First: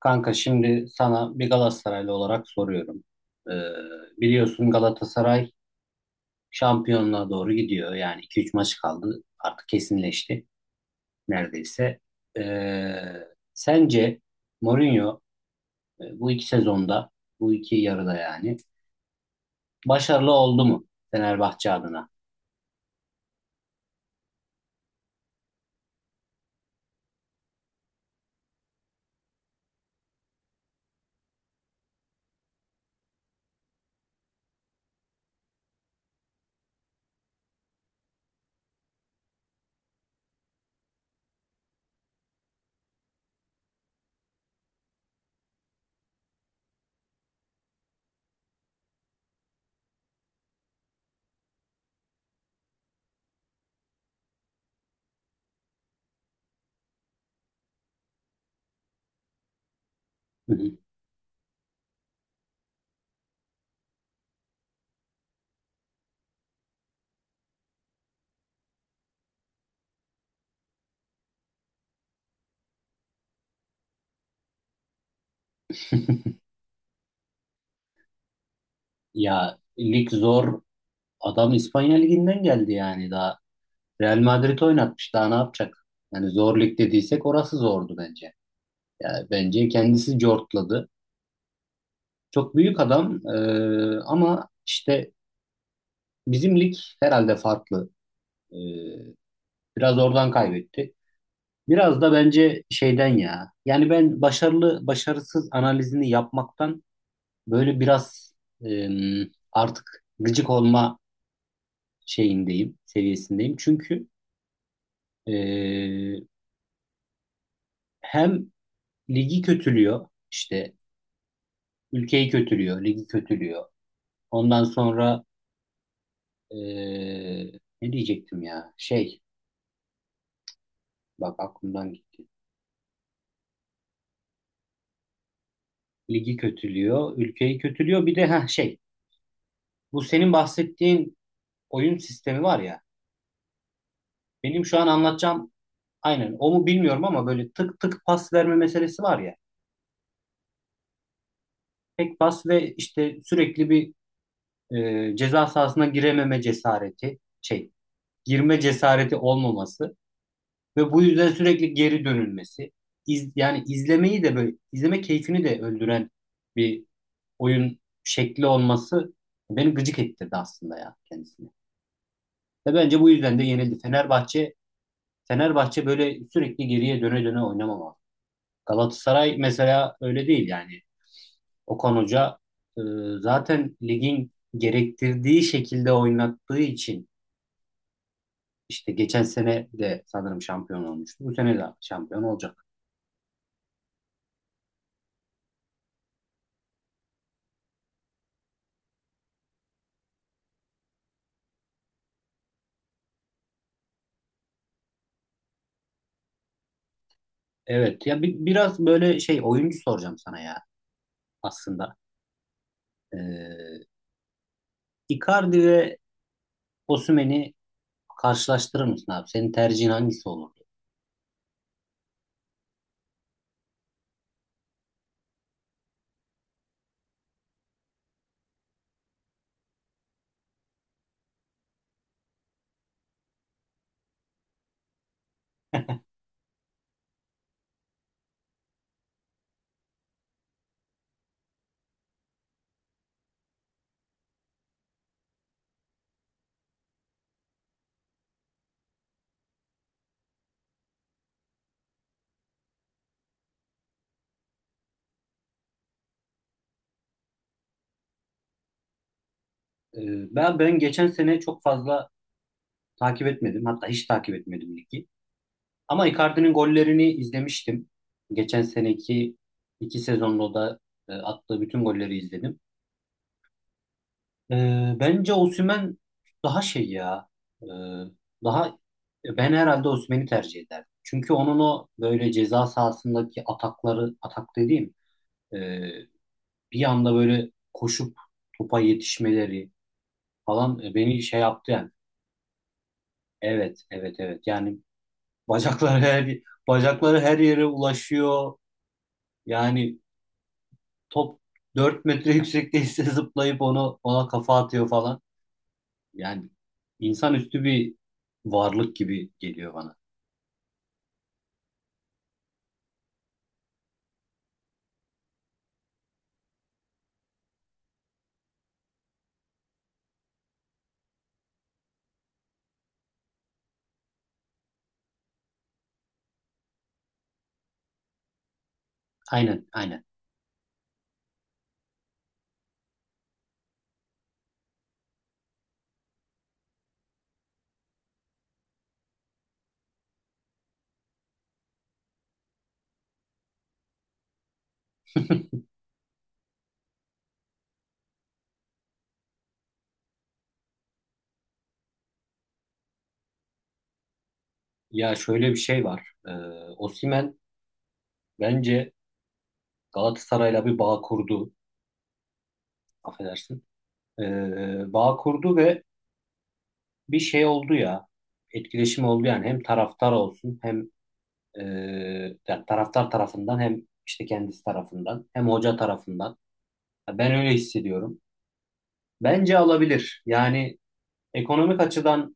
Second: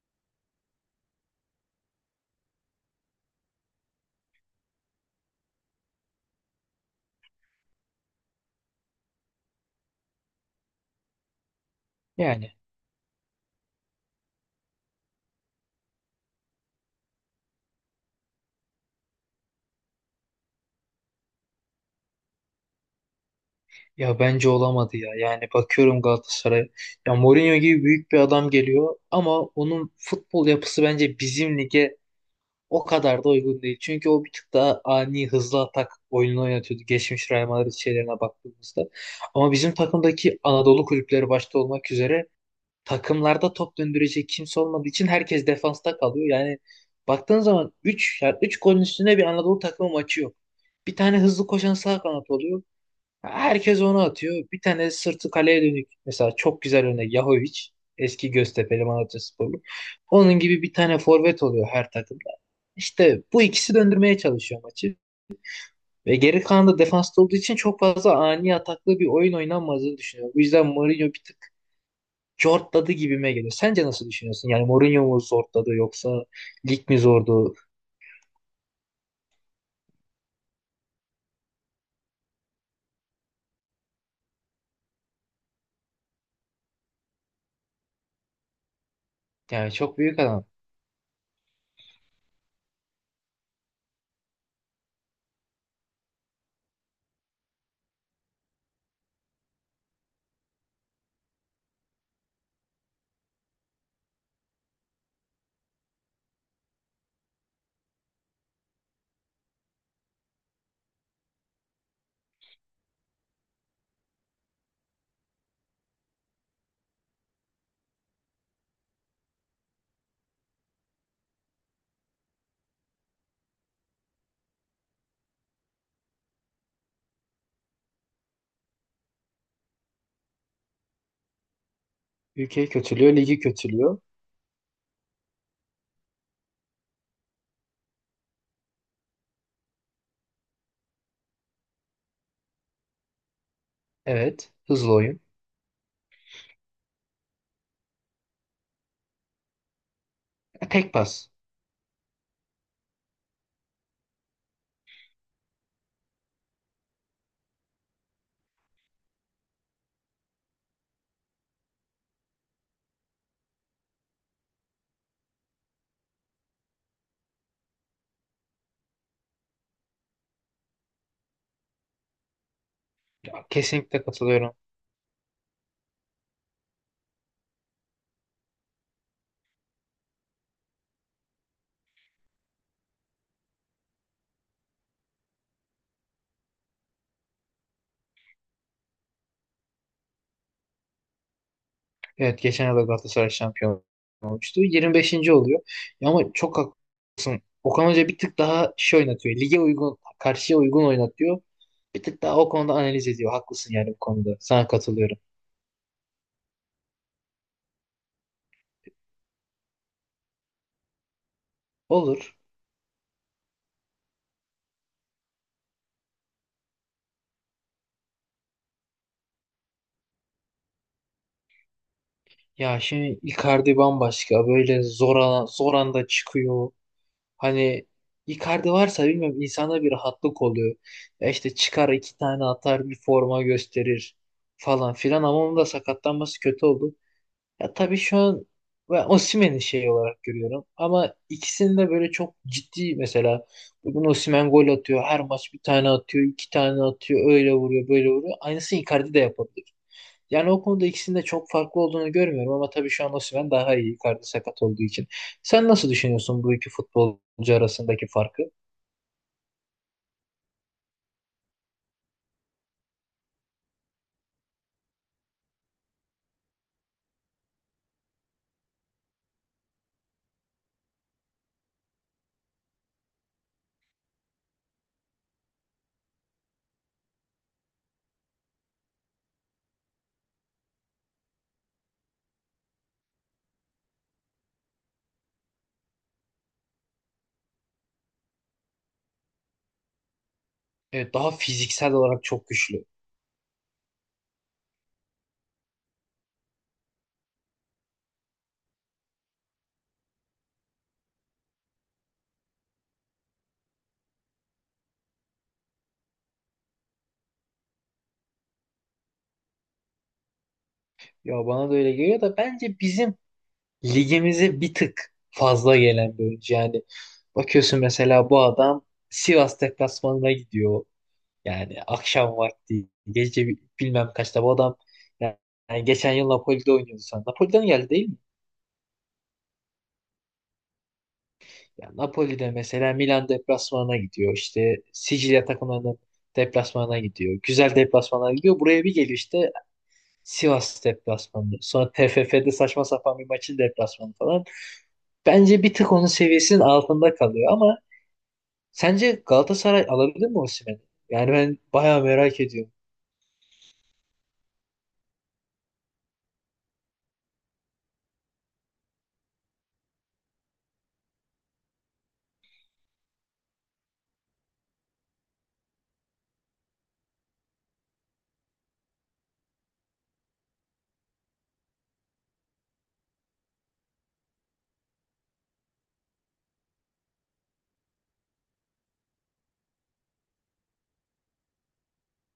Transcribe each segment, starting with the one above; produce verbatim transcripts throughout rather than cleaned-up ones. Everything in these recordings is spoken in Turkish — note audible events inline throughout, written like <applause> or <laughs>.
Kanka şimdi sana bir Galatasaraylı olarak soruyorum. Ee, Biliyorsun Galatasaray şampiyonluğa doğru gidiyor. Yani iki üç maç kaldı. Artık kesinleşti neredeyse. Yani Ee, Sence Mourinho e, bu iki sezonda, bu iki yarıda yani başarılı oldu mu Fenerbahçe adına? ya bence olamadı ya. Yani bakıyorum Galatasaray'a. Ya Mourinho gibi büyük bir adam geliyor ama onun futbol yapısı bence bizim lige o kadar da uygun değil. Çünkü o bir tık daha ani hızlı atak oyununu oynatıyordu. Geçmiş Real Madrid şeylerine baktığımızda. Ama bizim takımdaki Anadolu kulüpleri başta olmak üzere takımlarda top döndürecek kimse olmadığı için herkes defansta kalıyor. Yani baktığın zaman üç, yani üç golün üstüne bir Anadolu takımı maçı yok. Bir tane hızlı koşan sağ kanat oluyor. Herkes onu atıyor. Bir tane sırtı kaleye dönük. Mesela çok güzel örnek Yahovic. Eski Göztepe'li Malatyasporlu. Onun Hı gibi hı. bir tane forvet oluyor her takımda. İşte bu ikisi döndürmeye çalışıyor maçı. Ve geri kalan da defansta olduğu için çok fazla ani ataklı bir oyun oynanmadığını düşünüyorum. Bu yüzden Mourinho bir tık zortladı gibime geliyor. Sence nasıl düşünüyorsun? Yani Mourinho mu zortladı yoksa lig mi zordu? <laughs> Ya lig zor. Adam İspanya liginden geldi yani daha. Real Madrid oynatmış daha ne yapacak? Yani zor lig dediysek orası zordu bence. Yani bence Yani çok kendisi büyük adam. cortladı. Çok büyük adam e, ama işte bizim lig herhalde farklı. E, Biraz oradan kaybetti. Biraz da bence şeyden ya. Yani ben başarılı başarısız analizini yapmaktan böyle biraz e, artık gıcık olma şeyindeyim, seviyesindeyim. Çünkü e, hem ligi kötülüyor, işte ülkeyi kötülüyor, ligi kötülüyor. Ondan sonra Ee, ne diyecektim ya? Şey, bak aklımdan gitti. Ülkeyi kötülüyor, ligi kötülüyor. Ligi kötülüyor, ülkeyi kötülüyor. Bir de ha şey, bu senin bahsettiğin oyun sistemi var ya. Evet, Benim şu an hızlı oyun. anlatacağım aynen o mu bilmiyorum ama böyle tık tık pas verme meselesi var ya. E, Tek pas. Tek pas ve işte sürekli bir e, ceza sahasına girememe cesareti, şey, girme cesareti olmaması ve bu yüzden sürekli geri dönülmesi. İz, yani izlemeyi de böyle izleme keyfini de öldüren bir oyun şekli olması beni gıcık ettirdi aslında ya kendisini. Ve bence bu yüzden de yenildi. Kesinlikle katılıyorum. Fenerbahçe Fenerbahçe böyle sürekli geriye döne döne oynamamalı. Galatasaray mesela öyle değil yani. Okan Hoca e, zaten ligin gerektirdiği şekilde oynattığı için işte geçen sene de sanırım şampiyon olmuştu. Bu sene de şampiyon Evet olacak. geçen yıl da Galatasaray şampiyon olmuştu. yirmi beşinci oluyor. Ya ama çok haklısın. Okan Hoca bir tık daha şey oynatıyor. Lige uygun, karşıya uygun oynatıyor. Bir tık daha o konuda analiz ediyor. Haklısın yani bu konuda. Sana katılıyorum. Evet ya bi- biraz böyle şey oyuncu soracağım sana ya aslında. Olur. E, Icardi ve Osimhen'i karşılaştırır mısın abi? Senin tercihin hangisi olurdu? Ya şimdi Icardi bambaşka. Böyle zor, ana- zor anda çıkıyor. Hani Icardi varsa bilmiyorum insana bir rahatlık oluyor. Ya işte çıkar iki tane atar bir forma gösterir falan filan ama onun da sakatlanması kötü oldu. Ya tabii şu an ben Osimhen'i şey olarak görüyorum. Ama ikisini de böyle çok ciddi mesela. Bugün Osimhen gol atıyor. Her maç bir tane atıyor. İki tane atıyor. Öyle vuruyor böyle vuruyor. Aynısını Icardi de yapabilir. Yani o konuda ikisinin de çok farklı olduğunu görmüyorum. Ama tabii şu an Osimhen daha iyi. Icardi sakat olduğu için. Sen nasıl düşünüyorsun bu iki futbolcu arasındaki farkı? Ee, ben ben geçen sene çok fazla takip etmedim. Hatta hiç takip etmedim ligi. Ama Icardi'nin gollerini izlemiştim. Geçen seneki iki sezonda da e, attığı bütün golleri izledim. Ee, bence Osimhen daha şey ya. e, Daha ben herhalde Osimhen'i tercih ederdim. Çünkü onun o böyle ceza sahasındaki atakları, atak dediğim e, bir anda böyle koşup topa yetişmeleri falan e, Evet, beni daha şey yaptı yani. fiziksel olarak çok güçlü. Evet, evet, evet. Yani bacakları her bacakları her yere ulaşıyor. Yani top dört metre yüksekteyse <laughs> zıplayıp onu ona kafa atıyor falan. Yani insanüstü bir varlık gibi geliyor bana. Ya bana da öyle geliyor da bence bizim ligimize bir tık fazla gelen bir oyuncu. Yani bakıyorsun mesela bu adam Sivas deplasmanına gidiyor. Yani akşam vakti gece bi- bilmem kaçta bu adam yani yani geçen yıl Napoli'de oynuyordu sen. Napoli'den geldi değil mi? Aynen, aynen. Yani Napoli'de mesela Milan deplasmanına gidiyor. İşte Sicilya takımlarının deplasmanına gidiyor. Güzel deplasmanlara gidiyor. Buraya bir geliyor işte Sivas deplasmanı. Sonra T F F'de saçma sapan bir maçın deplasmanı falan. Bence bir tık onun seviyesinin altında kalıyor ama sence Galatasaray alabilir mi Osimhen'i? Yani ben bayağı merak ediyorum. Ya şöyle bir şey var. Ee, Osimhen bence Galatasaray'la bir bağ kurdu. Affedersin. Ee, bağ kurdu ve bir şey oldu ya. Etkileşim oldu yani hem taraftar olsun hem e, yani taraftar tarafından hem işte kendisi tarafından hem hoca tarafından. Ya Ben öyle hissediyorum. Bence alabilir. Yani ekonomik açıdan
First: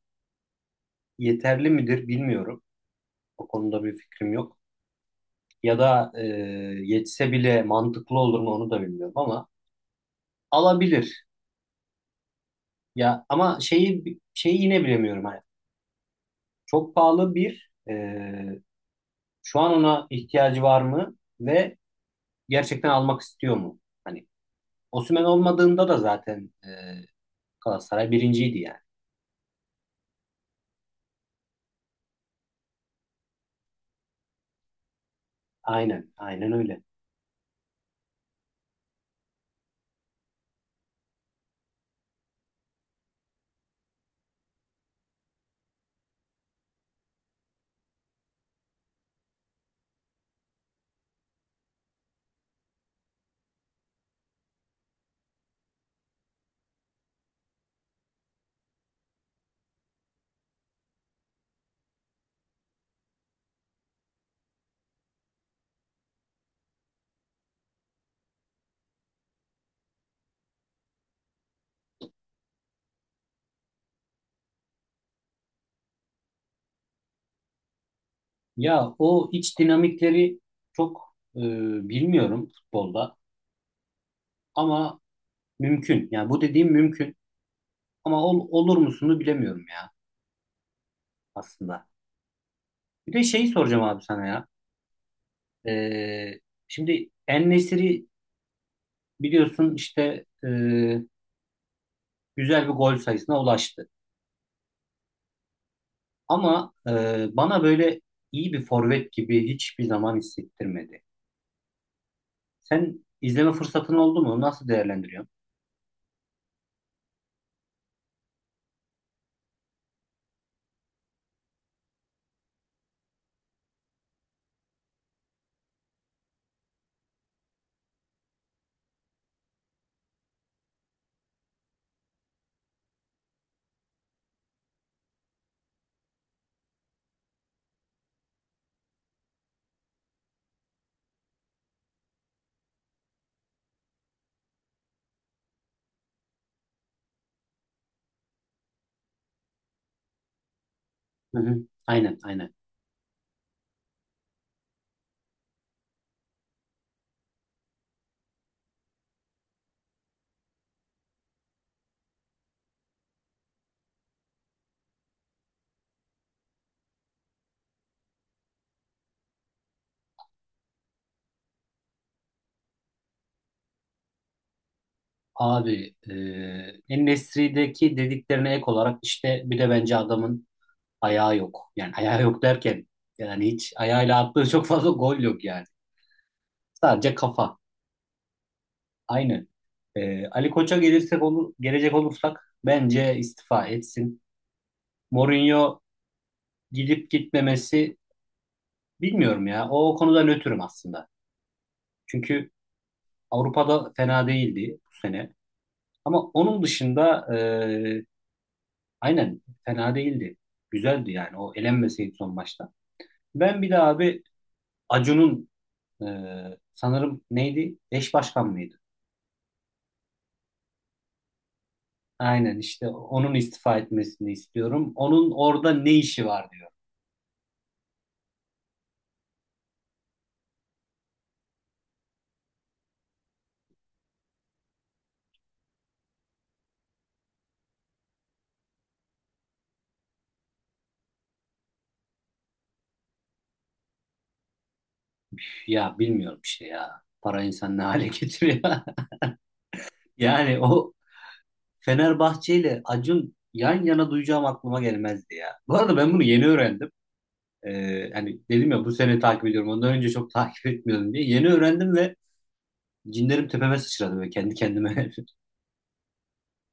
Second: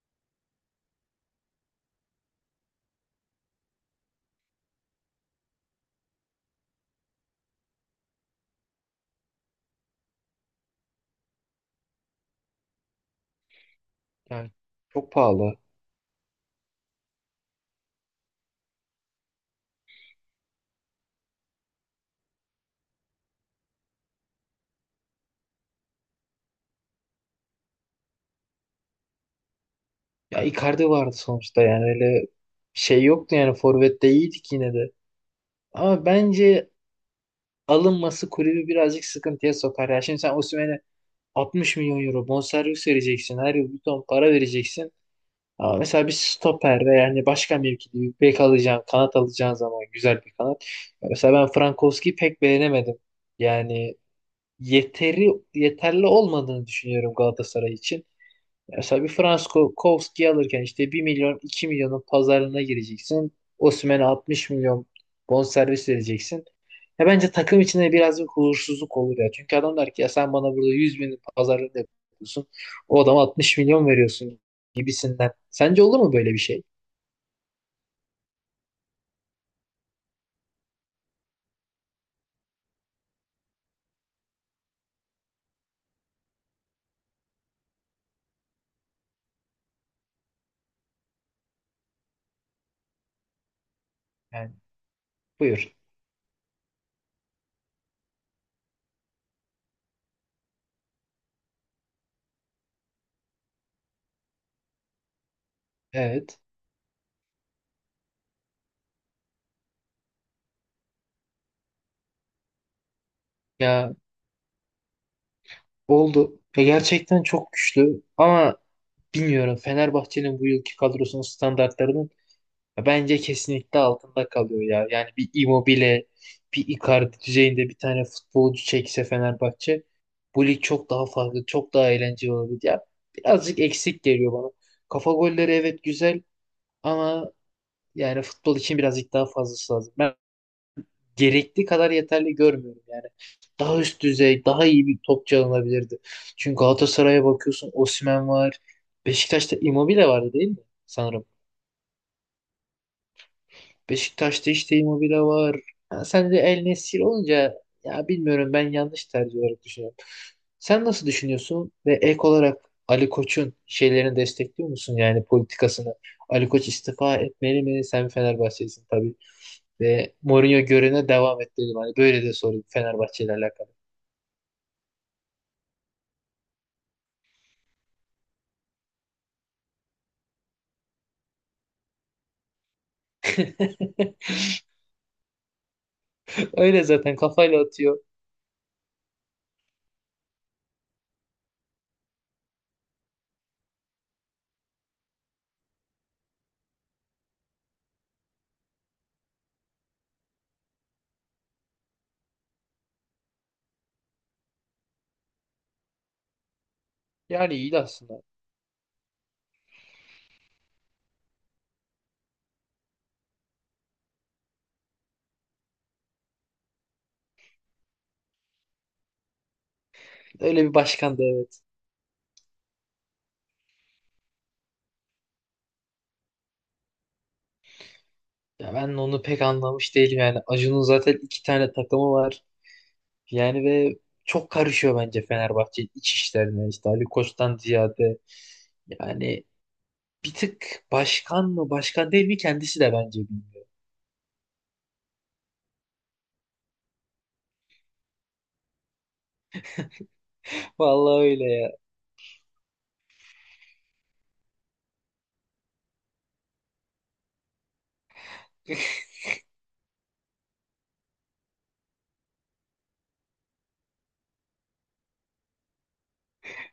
yeterli midir bilmiyorum. O konuda bir fikrim yok. Ya da e, yetse bile mantıklı olur mu onu da bilmiyorum ama alabilir. Ya ama şeyi Yani şeyi yine çok bilemiyorum. Hani pahalı. çok pahalı bir e, şu an ona ihtiyacı var mı? Ve gerçekten almak istiyor mu? Hani Osimhen olmadığında da zaten e, Galatasaray birinciydi yani. Ya Icardi vardı sonuçta yani öyle şey yoktu yani forvette iyiydik yine de. Ama Aynen, aynen bence öyle. alınması kulübü birazcık sıkıntıya sokar. Ya şimdi sen Osimhen'e altmış milyon euro bonservis vereceksin. Her yıl bir ton para vereceksin. Ama mesela bir stoper ve yani başka mevkide bir bek alacağın, kanat alacağın zaman güzel bir kanat. Ya mesela ben Frankowski'yi pek beğenemedim. Yani yeteri yeterli olmadığını düşünüyorum Galatasaray için. Mesela bir Frankowski alırken işte bir milyon iki milyonun pazarlığına gireceksin. Osimhen'e altmış milyon bonservis vereceksin. Ya bence takım içinde biraz bir huzursuzluk olur ya. Çünkü adam der ki ya sen bana burada yüz bin pazarlığını yapıyorsun. O adama altmış milyon veriyorsun gibisinden. Sence olur mu böyle bir şey? Ya o iç dinamikleri çok e, bilmiyorum futbolda ama mümkün. Yani bu dediğim mümkün ama ol- olur musunu bilemiyorum ya aslında. Bir de şeyi soracağım abi sana ya. Yani buyur. E, Şimdi En-Nesyri biliyorsun işte e, güzel bir gol sayısına ulaştı. Evet. Ama e, bana böyle iyi bir forvet gibi hiçbir zaman hissettirmedi. Sen izleme Ya fırsatın oldu mu? Nasıl değerlendiriyorsun? oldu. Ya gerçekten çok güçlü ama bilmiyorum Fenerbahçe'nin bu yılki kadrosunun standartlarının bence kesinlikle altında kalıyor ya. Yani bir Immobile, bir Icardi düzeyinde bir tane futbolcu çekse Fenerbahçe bu lig çok daha farklı, çok daha eğlenceli olabilir. Ya birazcık eksik geliyor bana. Kafa golleri evet güzel ama yani futbol için birazcık daha fazlası lazım, gerekli kadar yeterli görmüyorum yani. Daha üst düzey, daha iyi bir topçu alınabilirdi. Çünkü Galatasaray'a bakıyorsun Osimhen var. Beşiktaş'ta Immobile vardı değil mi? Sanırım. Hı hı. Aynen, aynen. Beşiktaş'ta işte Immobile var. Ha, sen de El Nesir olunca ya bilmiyorum ben yanlış tercih olarak düşünüyorum. Sen nasıl düşünüyorsun ve ek olarak Ali Koç'un şeylerini destekliyor musun yani politikasını? Ali Koç istifa etmeli mi? Sen Fenerbahçelisin tabii. Ve Mourinho görevine devam et dedim. Hani böyle de sorayım Fenerbahçe ile alakalı. Abi, e, En-Nesyri'deki dediklerine ek olarak işte bir de bence adamın ayağı yok. Yani ayağı yok derken yani hiç ayağıyla <laughs> attığı çok fazla gol yok yani. Öyle Sadece zaten kafa. kafayla atıyor. Aynen. E, Ali Koç'a gelirsek olur, gelecek olursak bence istifa etsin. Mourinho gidip gitmemesi, Bilmiyorum ya. O konuda nötrüm aslında. Çünkü Avrupa'da fena değildi bu sene. Ama onun dışında Yani iyi e, aslında. aynen fena değildi. Güzeldi yani. O elenmeseydi son maçta. Ben bir de abi Acun'un e, sanırım neydi? Eş başkan mıydı? Öyle bir başkan da evet. Aynen işte onun istifa etmesini istiyorum. Onun orada ne işi var diyor. Ya ben onu pek anlamış değilim yani. Acun'un zaten iki tane takımı var. Yani ve çok karışıyor bence Fenerbahçe iç işlerine. İşte Ali Koç'tan ziyade. Yani bir tık başkan mı başkan değil mi kendisi de bence bilmiyor. Ya bilmiyorum işte ya. Para insan ne hale getiriyor. <laughs> Yani o Vallahi öyle ya. Fenerbahçe ile Acun yan yana duyacağım aklıma gelmezdi ya. Bu arada ben bunu yeni öğrendim. Ee, hani dedim ya bu <laughs> sene takip ediyorum. Ondan önce çok <laughs> takip etmiyordum diye. Yeni öğrendim ve cinlerim tepeme sıçradı ve kendi kendime.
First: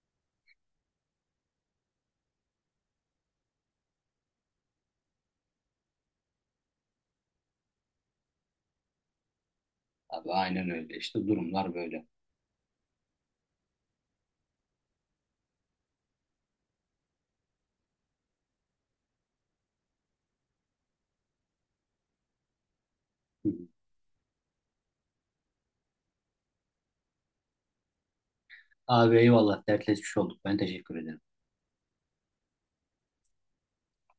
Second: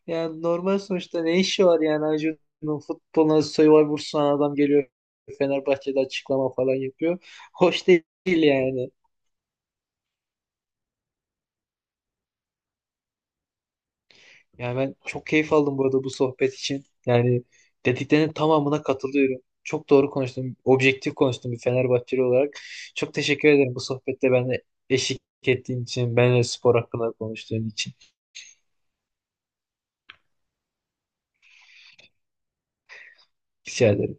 Yani normal sonuçta ne işi var yani Acun'un futboluna Survivor sunan adam geliyor Fenerbahçe'de açıklama falan yapıyor. Hoş değil yani. <laughs> Abi aynen öyle İşte durumlar böyle. Yani ben çok keyif aldım burada bu sohbet için. Yani dediklerinin tamamına katılıyorum. Çok doğru konuştun, objektif konuştun bir Fenerbahçeli olarak. Çok Hı teşekkür hı. ederim bu sohbette benimle eşlik ettiğin için, benimle spor hakkında konuştuğun için. Abi eyvallah dertleşmiş olduk. Ben teşekkür ederim. Rica ederim.